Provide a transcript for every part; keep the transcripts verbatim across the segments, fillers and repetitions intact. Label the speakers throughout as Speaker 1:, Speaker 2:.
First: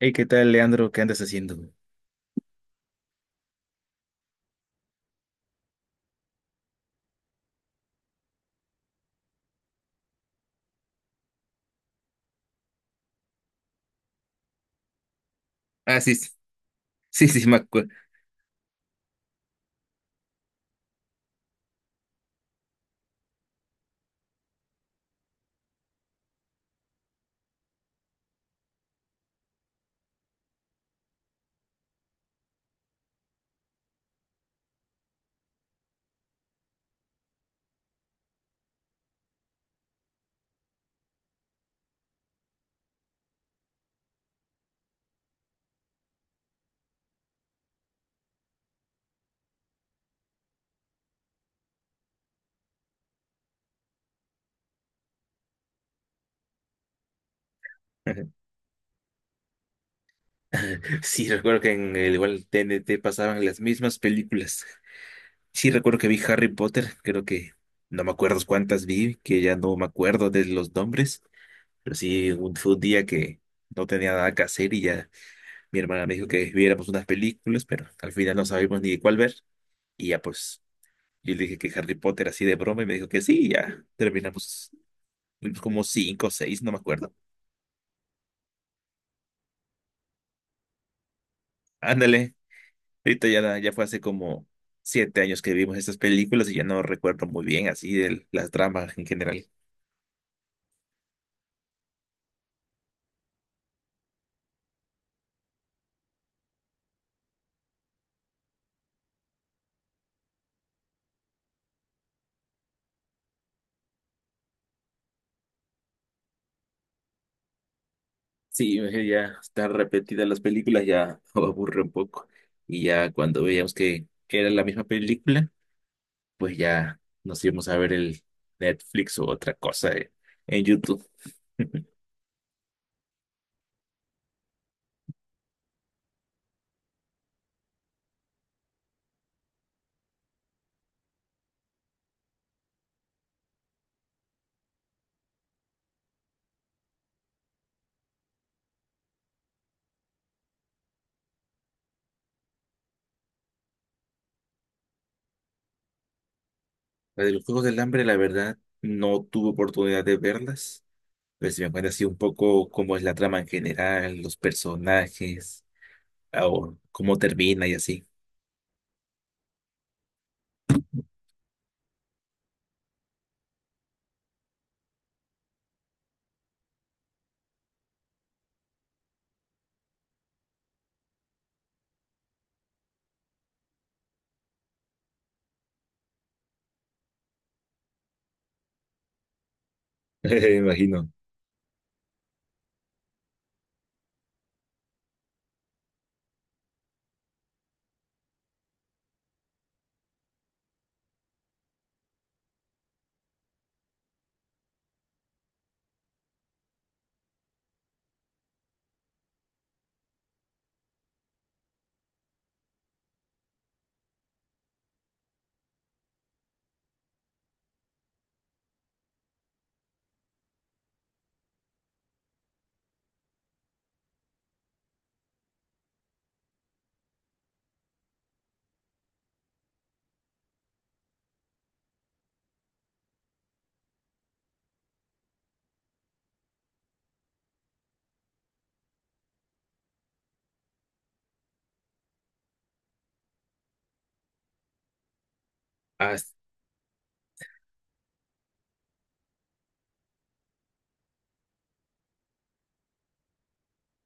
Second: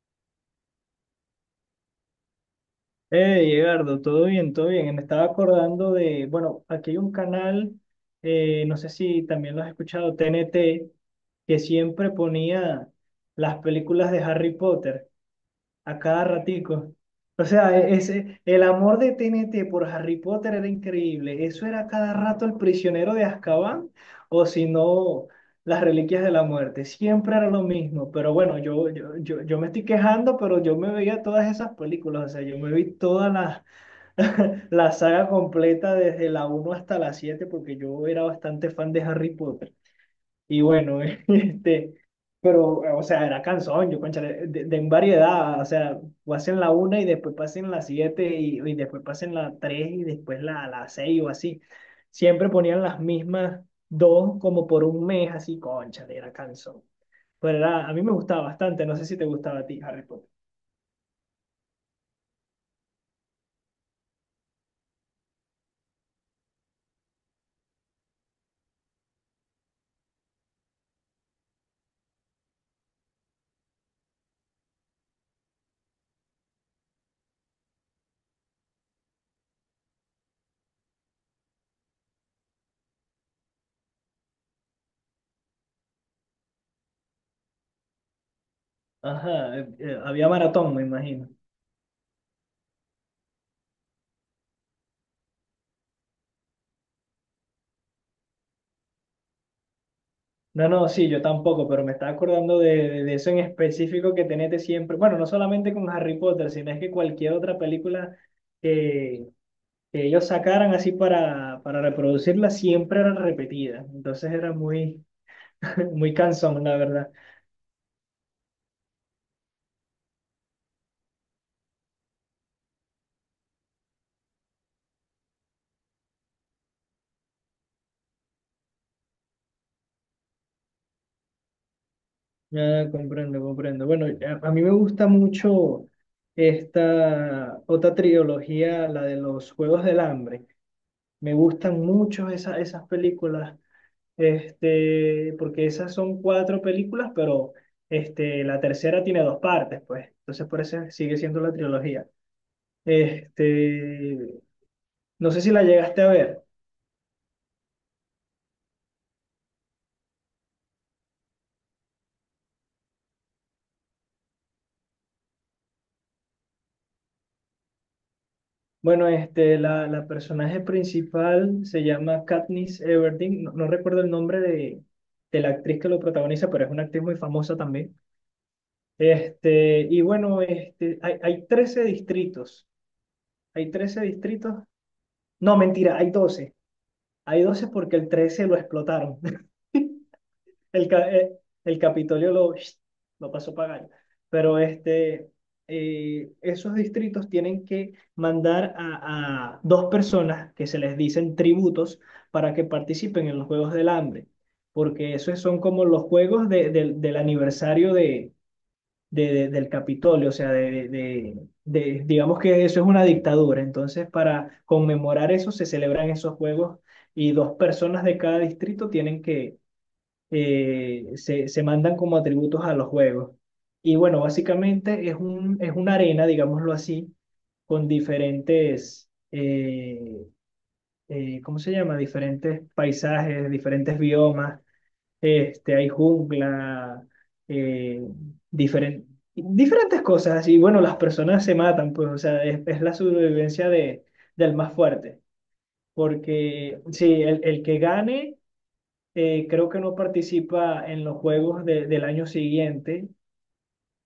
Speaker 1: Hey, ¿qué tal, Leandro? ¿Qué andas haciendo?
Speaker 2: Eh, Edgardo, todo bien, todo bien. Me estaba acordando de, bueno, aquí hay un canal, eh, no sé si también lo has escuchado, T N T, que siempre ponía las películas de Harry Potter a
Speaker 1: Ah, sí,
Speaker 2: cada
Speaker 1: sí,
Speaker 2: ratico.
Speaker 1: sí,
Speaker 2: O
Speaker 1: sí, me
Speaker 2: sea,
Speaker 1: acuerdo.
Speaker 2: e- ese, el amor de T N T por Harry Potter era increíble. Eso era cada rato el prisionero de Azkaban, o si no, las reliquias de la muerte. Siempre era lo mismo. Pero bueno, yo, yo, yo, yo me estoy quejando, pero yo me veía todas esas películas. O sea, yo me vi toda la, la saga completa desde la uno hasta la siete porque yo era bastante fan de Harry Potter. Y bueno, este, pero, o sea, era canción, yo, cónchale, de, de en variedad, o sea, pasen la una y después pasen la siete y, y después pasen la tres y después la, la seis o así. Siempre ponían las mismas dos como por un mes, así, cónchale, era canción. Pero era, a mí me gustaba bastante, no sé si te gustaba a ti, Harry Potter.
Speaker 1: Sí, recuerdo que en el igual T N T pasaban las mismas películas. Sí, recuerdo que vi Harry Potter, creo que no me acuerdo cuántas vi, que ya no me acuerdo de los nombres, pero sí, un, fue un día que no tenía nada que hacer y ya mi hermana me dijo que viéramos unas películas, pero al final no sabíamos ni cuál ver. Y ya pues, yo le dije que Harry Potter así de broma y me dijo que sí, y ya terminamos, vimos como cinco o seis, no me acuerdo.
Speaker 2: Ajá, eh, eh, había maratón, me imagino.
Speaker 1: Ándale. Ahorita ya, ya fue hace como siete años que vimos estas películas y ya no recuerdo muy bien así de las tramas en general.
Speaker 2: No, no, sí, yo tampoco, pero me estaba acordando de, de- de eso en específico que tenete siempre. Bueno, no solamente con Harry Potter, sino es que cualquier otra película que, que ellos sacaran así para, para reproducirla siempre era repetida. Entonces era muy, muy cansón, la verdad.
Speaker 1: Sí, eh, ya están repetidas las películas, ya aburre un poco. Y ya cuando veíamos que era la misma película, pues ya nos íbamos a ver el Netflix o otra cosa eh, en YouTube.
Speaker 2: Ya comprendo, comprendo. Bueno, a, a mí me gusta mucho esta otra trilogía, la de los Juegos del Hambre. Me gustan mucho esa- esas películas. Este, porque esas son cuatro películas, pero este, la tercera tiene dos partes, pues. Entonces, por eso sigue siendo la trilogía. Este, no sé si la llegaste a ver.
Speaker 1: La de los Juegos del Hambre, la verdad, no tuve oportunidad de verlas. Pero si me cuenta así un poco cómo es la trama en general, los personajes, o cómo termina y así.
Speaker 2: Bueno, este, la, la personaje principal se llama Katniss Everdeen. No, no recuerdo el nombre de, de la actriz que lo protagoniza, pero es una actriz muy famosa también. Este, y bueno, este, hay, hay trece distritos. Hay trece distritos. No, mentira, hay doce. Hay doce porque el trece lo explotaron.
Speaker 1: Me
Speaker 2: El,
Speaker 1: imagino.
Speaker 2: ca- eh, el Capitolio lo, lo pasó pagando. Pero este, eh, esos distritos tienen que mandar a, a dos personas que se les dicen tributos para que participen en los Juegos del Hambre, porque esos son como los juegos de- del del aniversario de, de- de- del Capitolio, o sea, de, de, de- digamos que eso es una dictadura. Entonces, para conmemorar eso, se celebran esos juegos y dos personas de cada distrito tienen que eh, se, se mandan como atributos a los juegos. Y bueno, básicamente es un, es una arena, digámoslo así, con diferentes, eh, eh, ¿cómo se llama? Diferentes paisajes, diferentes biomas. Este, hay jungla, eh, diferen- diferentes cosas. Y bueno, las personas se matan, pues, o sea, es, es la sobrevivencia de, del más fuerte.
Speaker 1: Ah,
Speaker 2: Porque sí, el, el que gane, eh, creo que no participa en los juegos de- del año siguiente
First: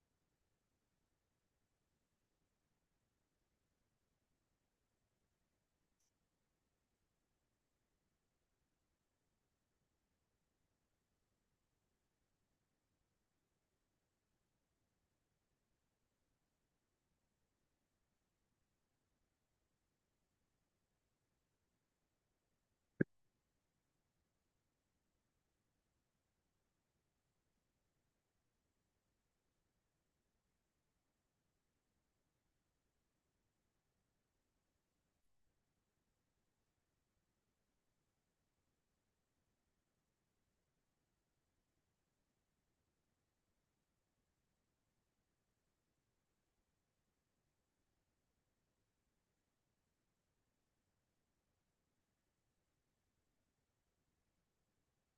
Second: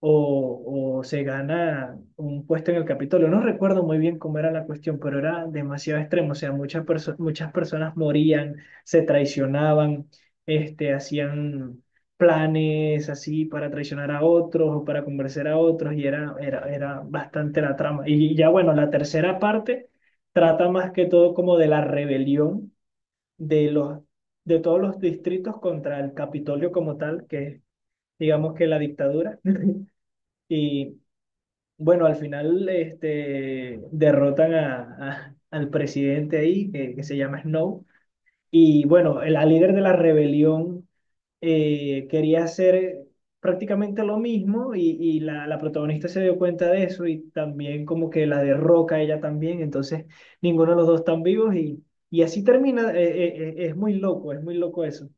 Speaker 2: o, o se gana un puesto en el Capitolio. No recuerdo muy bien cómo era la cuestión, pero era demasiado extremo. O sea, muchas, perso- muchas personas morían, se traicionaban, este, hacían planes así para traicionar a otros o para convencer a otros y era, era, era bastante la trama. Y ya bueno, la tercera parte trata más que todo como de la rebelión de los, de todos los distritos contra el Capitolio como tal, que es, digamos que la dictadura. Y bueno, al final, este, derrotan a, a- al presidente ahí, que, que se llama Snow. Y bueno, la líder de la rebelión, eh, quería hacer prácticamente lo mismo y, y la, la protagonista se dio cuenta de eso y también como que la derroca ella también. Entonces, ninguno de los dos están vivos y... Y así termina, eh, eh, eh, es muy loco, es muy loco eso.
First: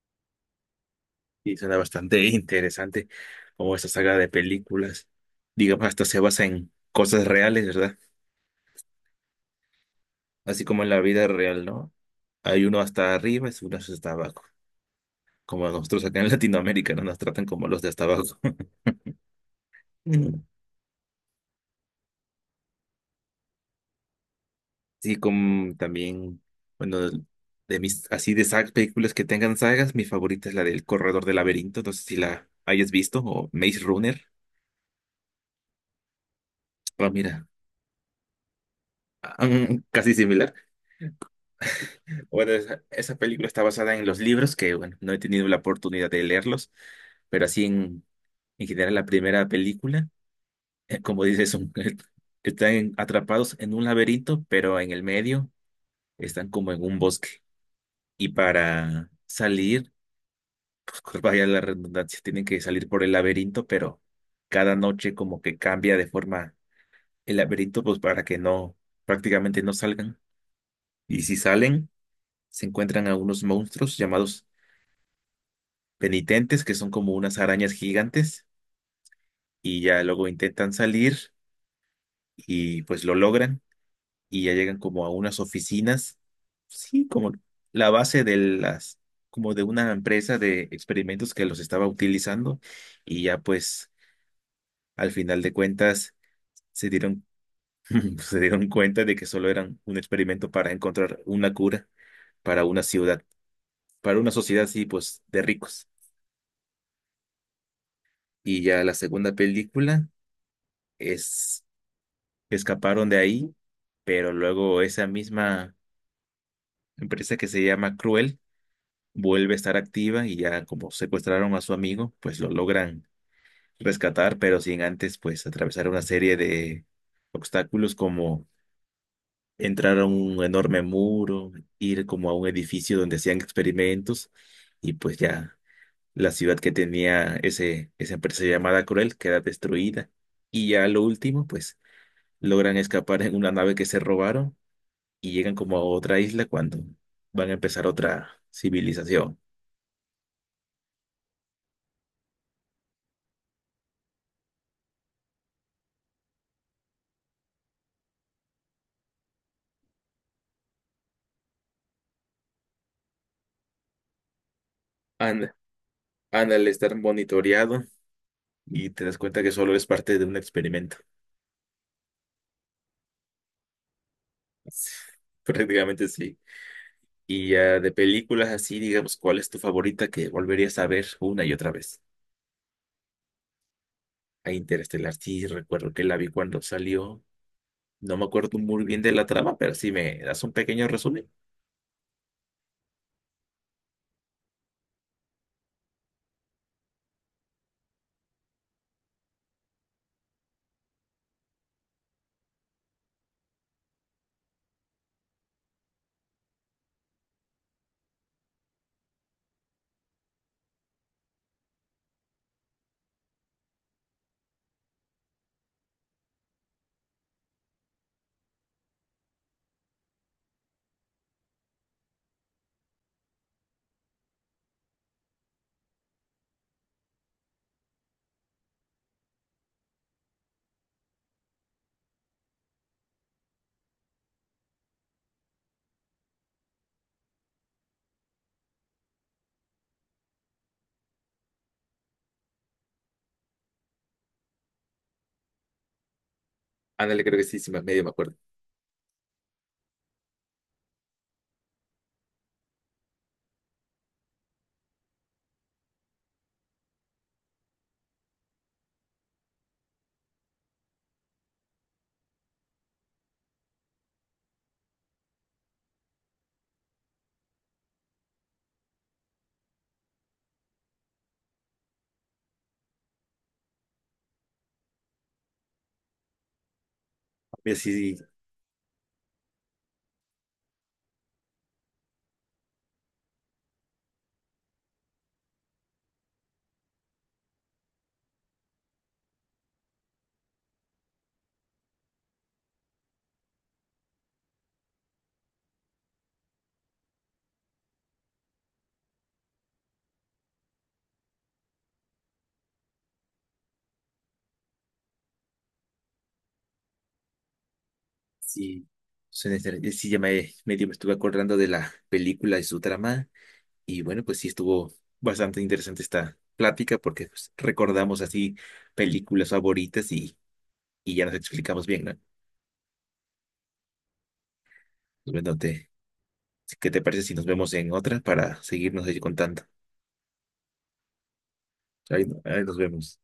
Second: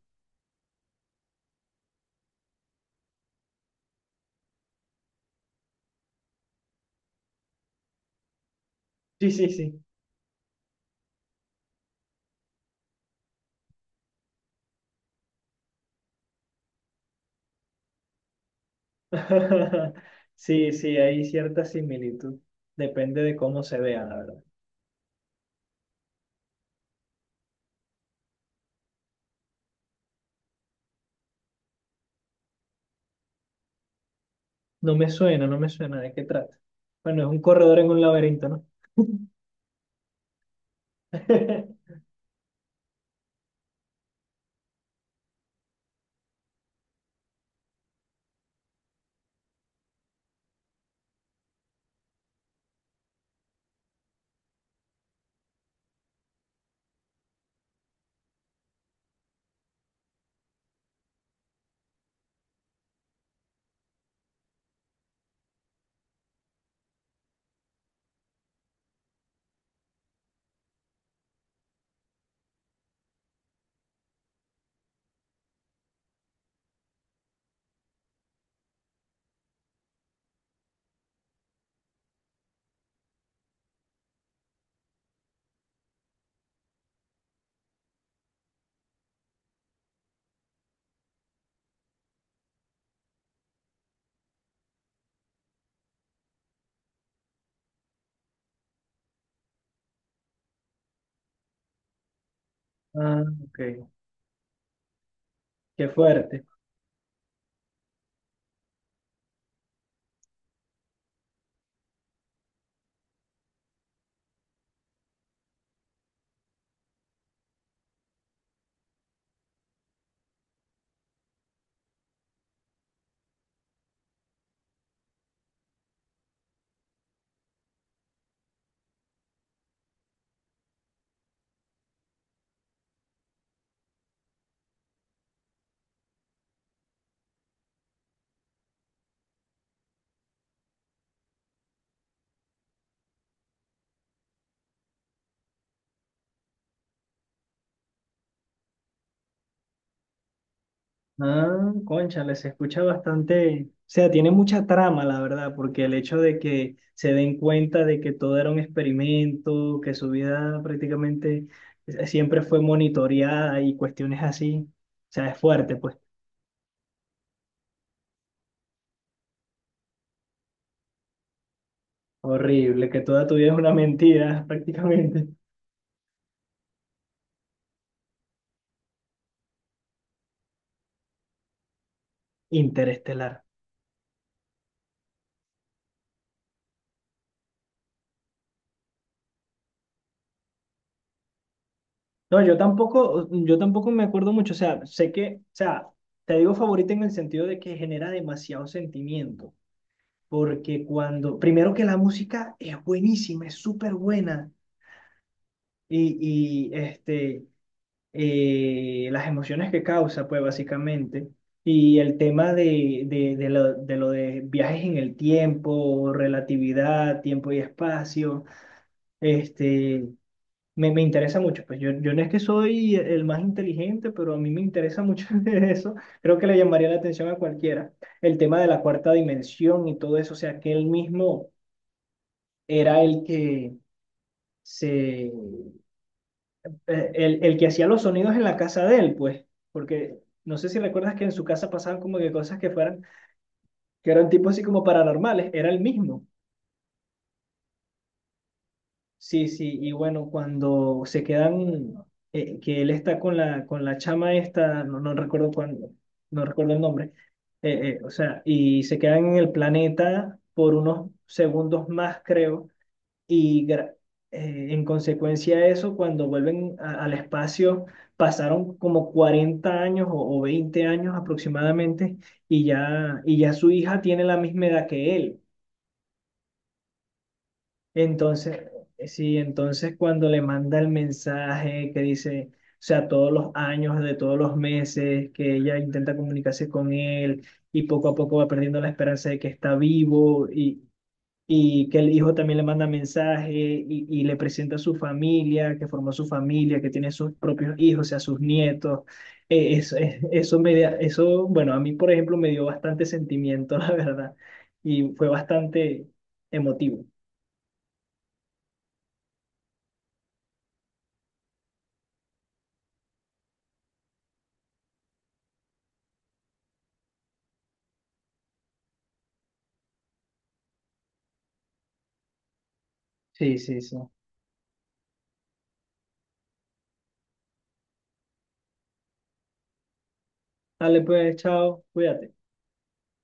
Speaker 1: sí, suena bastante interesante como esta saga de películas. Digamos, hasta se basa en cosas reales, ¿verdad?
Speaker 2: Sí, sí, sí.
Speaker 1: Así como en la vida real, ¿no? Hay uno hasta arriba y uno hasta abajo. Como nosotros acá en Latinoamérica, ¿no? Nos tratan como los de hasta abajo. Mm.
Speaker 2: Sí, sí, hay cierta similitud. Depende de cómo se vea, la verdad.
Speaker 1: Sí, como también, bueno, de mis, así de sagas, películas que tengan sagas, mi favorita es la del Corredor del Laberinto. No sé si la hayas visto o Maze Runner.
Speaker 2: No me suena, no me suena de qué trata.
Speaker 1: Ah,
Speaker 2: Bueno, es un
Speaker 1: mira,
Speaker 2: corredor en un laberinto, ¿no?
Speaker 1: ah, mm, casi similar. Bueno, esa, esa película está basada en los libros que, bueno, no he tenido la oportunidad de leerlos, pero así en, en general la primera película, eh, como dices, son- están atrapados en un laberinto, pero en el medio están como en un bosque. Y para salir, pues vaya la redundancia, tienen que salir por el laberinto, pero cada noche como que cambia de forma el laberinto, pues para que no, prácticamente no salgan. Y si salen, se encuentran a unos monstruos llamados penitentes, que son como unas arañas gigantes, y ya luego intentan salir y pues lo logran y ya llegan como a unas oficinas, sí, como la base de las, como de una empresa de experimentos que los estaba utilizando y ya pues al final de cuentas se dieron, se dieron cuenta de que solo eran un experimento para encontrar una cura para una ciudad,
Speaker 2: Ah, ok.
Speaker 1: para una sociedad, sí, pues de ricos.
Speaker 2: Qué fuerte.
Speaker 1: Y ya la segunda película es escaparon de ahí, pero luego esa misma empresa que se llama Cruel vuelve a estar activa y ya como secuestraron a su amigo, pues lo logran rescatar, pero sin antes pues atravesar una serie de obstáculos como entrar a un enorme muro, ir como a un edificio donde hacían experimentos y pues ya la ciudad que tenía ese, esa empresa llamada Cruel queda destruida. Y ya lo último, pues logran escapar en una nave que se robaron y llegan como a otra isla cuando van a empezar otra civilización.
Speaker 2: Ah, cónchale, se escucha bastante. O sea, tiene mucha trama, la verdad, porque el hecho de que se den cuenta de que todo era un experimento, que su vida prácticamente, eh, siempre fue monitoreada y cuestiones así, o sea, es
Speaker 1: Anda
Speaker 2: fuerte, pues.
Speaker 1: Ana, al estar monitoreado y te das cuenta que solo es parte de un experimento.
Speaker 2: Horrible, que toda tu vida es una mentira, prácticamente.
Speaker 1: Prácticamente sí. Y ya de películas así, digamos, ¿cuál es tu favorita que volverías a ver una y otra vez?
Speaker 2: Interestelar.
Speaker 1: A Interestelar, sí, recuerdo que la vi cuando salió. No me acuerdo muy bien de la trama, pero sí me das un pequeño resumen.
Speaker 2: No, yo tampoco, yo tampoco me acuerdo mucho. O sea, sé que, o sea, te digo favorita en el sentido de que genera demasiado sentimiento. Porque cuando, primero que la música es buenísima, es súper buena. Y, y este, eh, las emociones que causa, pues básicamente. Y el tema de, de, de lo, de lo de viajes en el tiempo, relatividad, tiempo y espacio. Este, Me, me interesa mucho, pues yo, yo no es que soy el más inteligente, pero a mí me interesa mucho de eso. Creo que le llamaría la atención a cualquiera. El tema de la cuarta dimensión y todo eso, o sea, que él mismo era el que se, eh, el, el que hacía los sonidos en la casa de él, pues, porque no sé si recuerdas que en su casa pasaban como que cosas que fueran, que eran tipo así como paranormales, era el mismo.
Speaker 1: Ándale, creo que sí, sí, me- medio me acuerdo.
Speaker 2: Sí, sí, y bueno, cuando se quedan, eh, que él está con la, con la chama esta, no, no recuerdo cuándo, no recuerdo el nombre, eh, eh, o sea, y se quedan en el planeta por unos segundos más, creo, y gra- eh, en consecuencia de eso, cuando vuelven a- al espacio, pasaron como cuarenta años o, o veinte años aproximadamente, y ya, y ya su hija tiene la misma edad que él.
Speaker 1: Mira, sí,
Speaker 2: Entonces, eh, sí, entonces cuando le manda el mensaje que dice, o sea, todos los años, de todos los meses, que ella intenta comunicarse con él y poco a poco va perdiendo la esperanza de que está vivo y, y que el hijo también le manda mensaje y, y le presenta a su familia, que formó su familia, que tiene sus propios hijos, o sea, sus nietos. Eh, eso, eh, eso, me da- eso, bueno, a mí, por ejemplo, me dio bastante sentimiento, la verdad, y fue bastante emotivo.
Speaker 1: Sí, suena interesante. Sí, ya me medio me estuve acordando de la película y su trama. Y bueno, pues sí estuvo bastante interesante esta plática porque pues, recordamos así películas favoritas y, y ya nos explicamos bien, ¿no?
Speaker 2: Sí, sí, sí.
Speaker 1: Pues, Bueno, te, ¿qué te parece si nos vemos en otra para seguirnos ahí contando?
Speaker 2: Dale pues, chao,
Speaker 1: Ahí,
Speaker 2: cuídate.
Speaker 1: ahí nos vemos.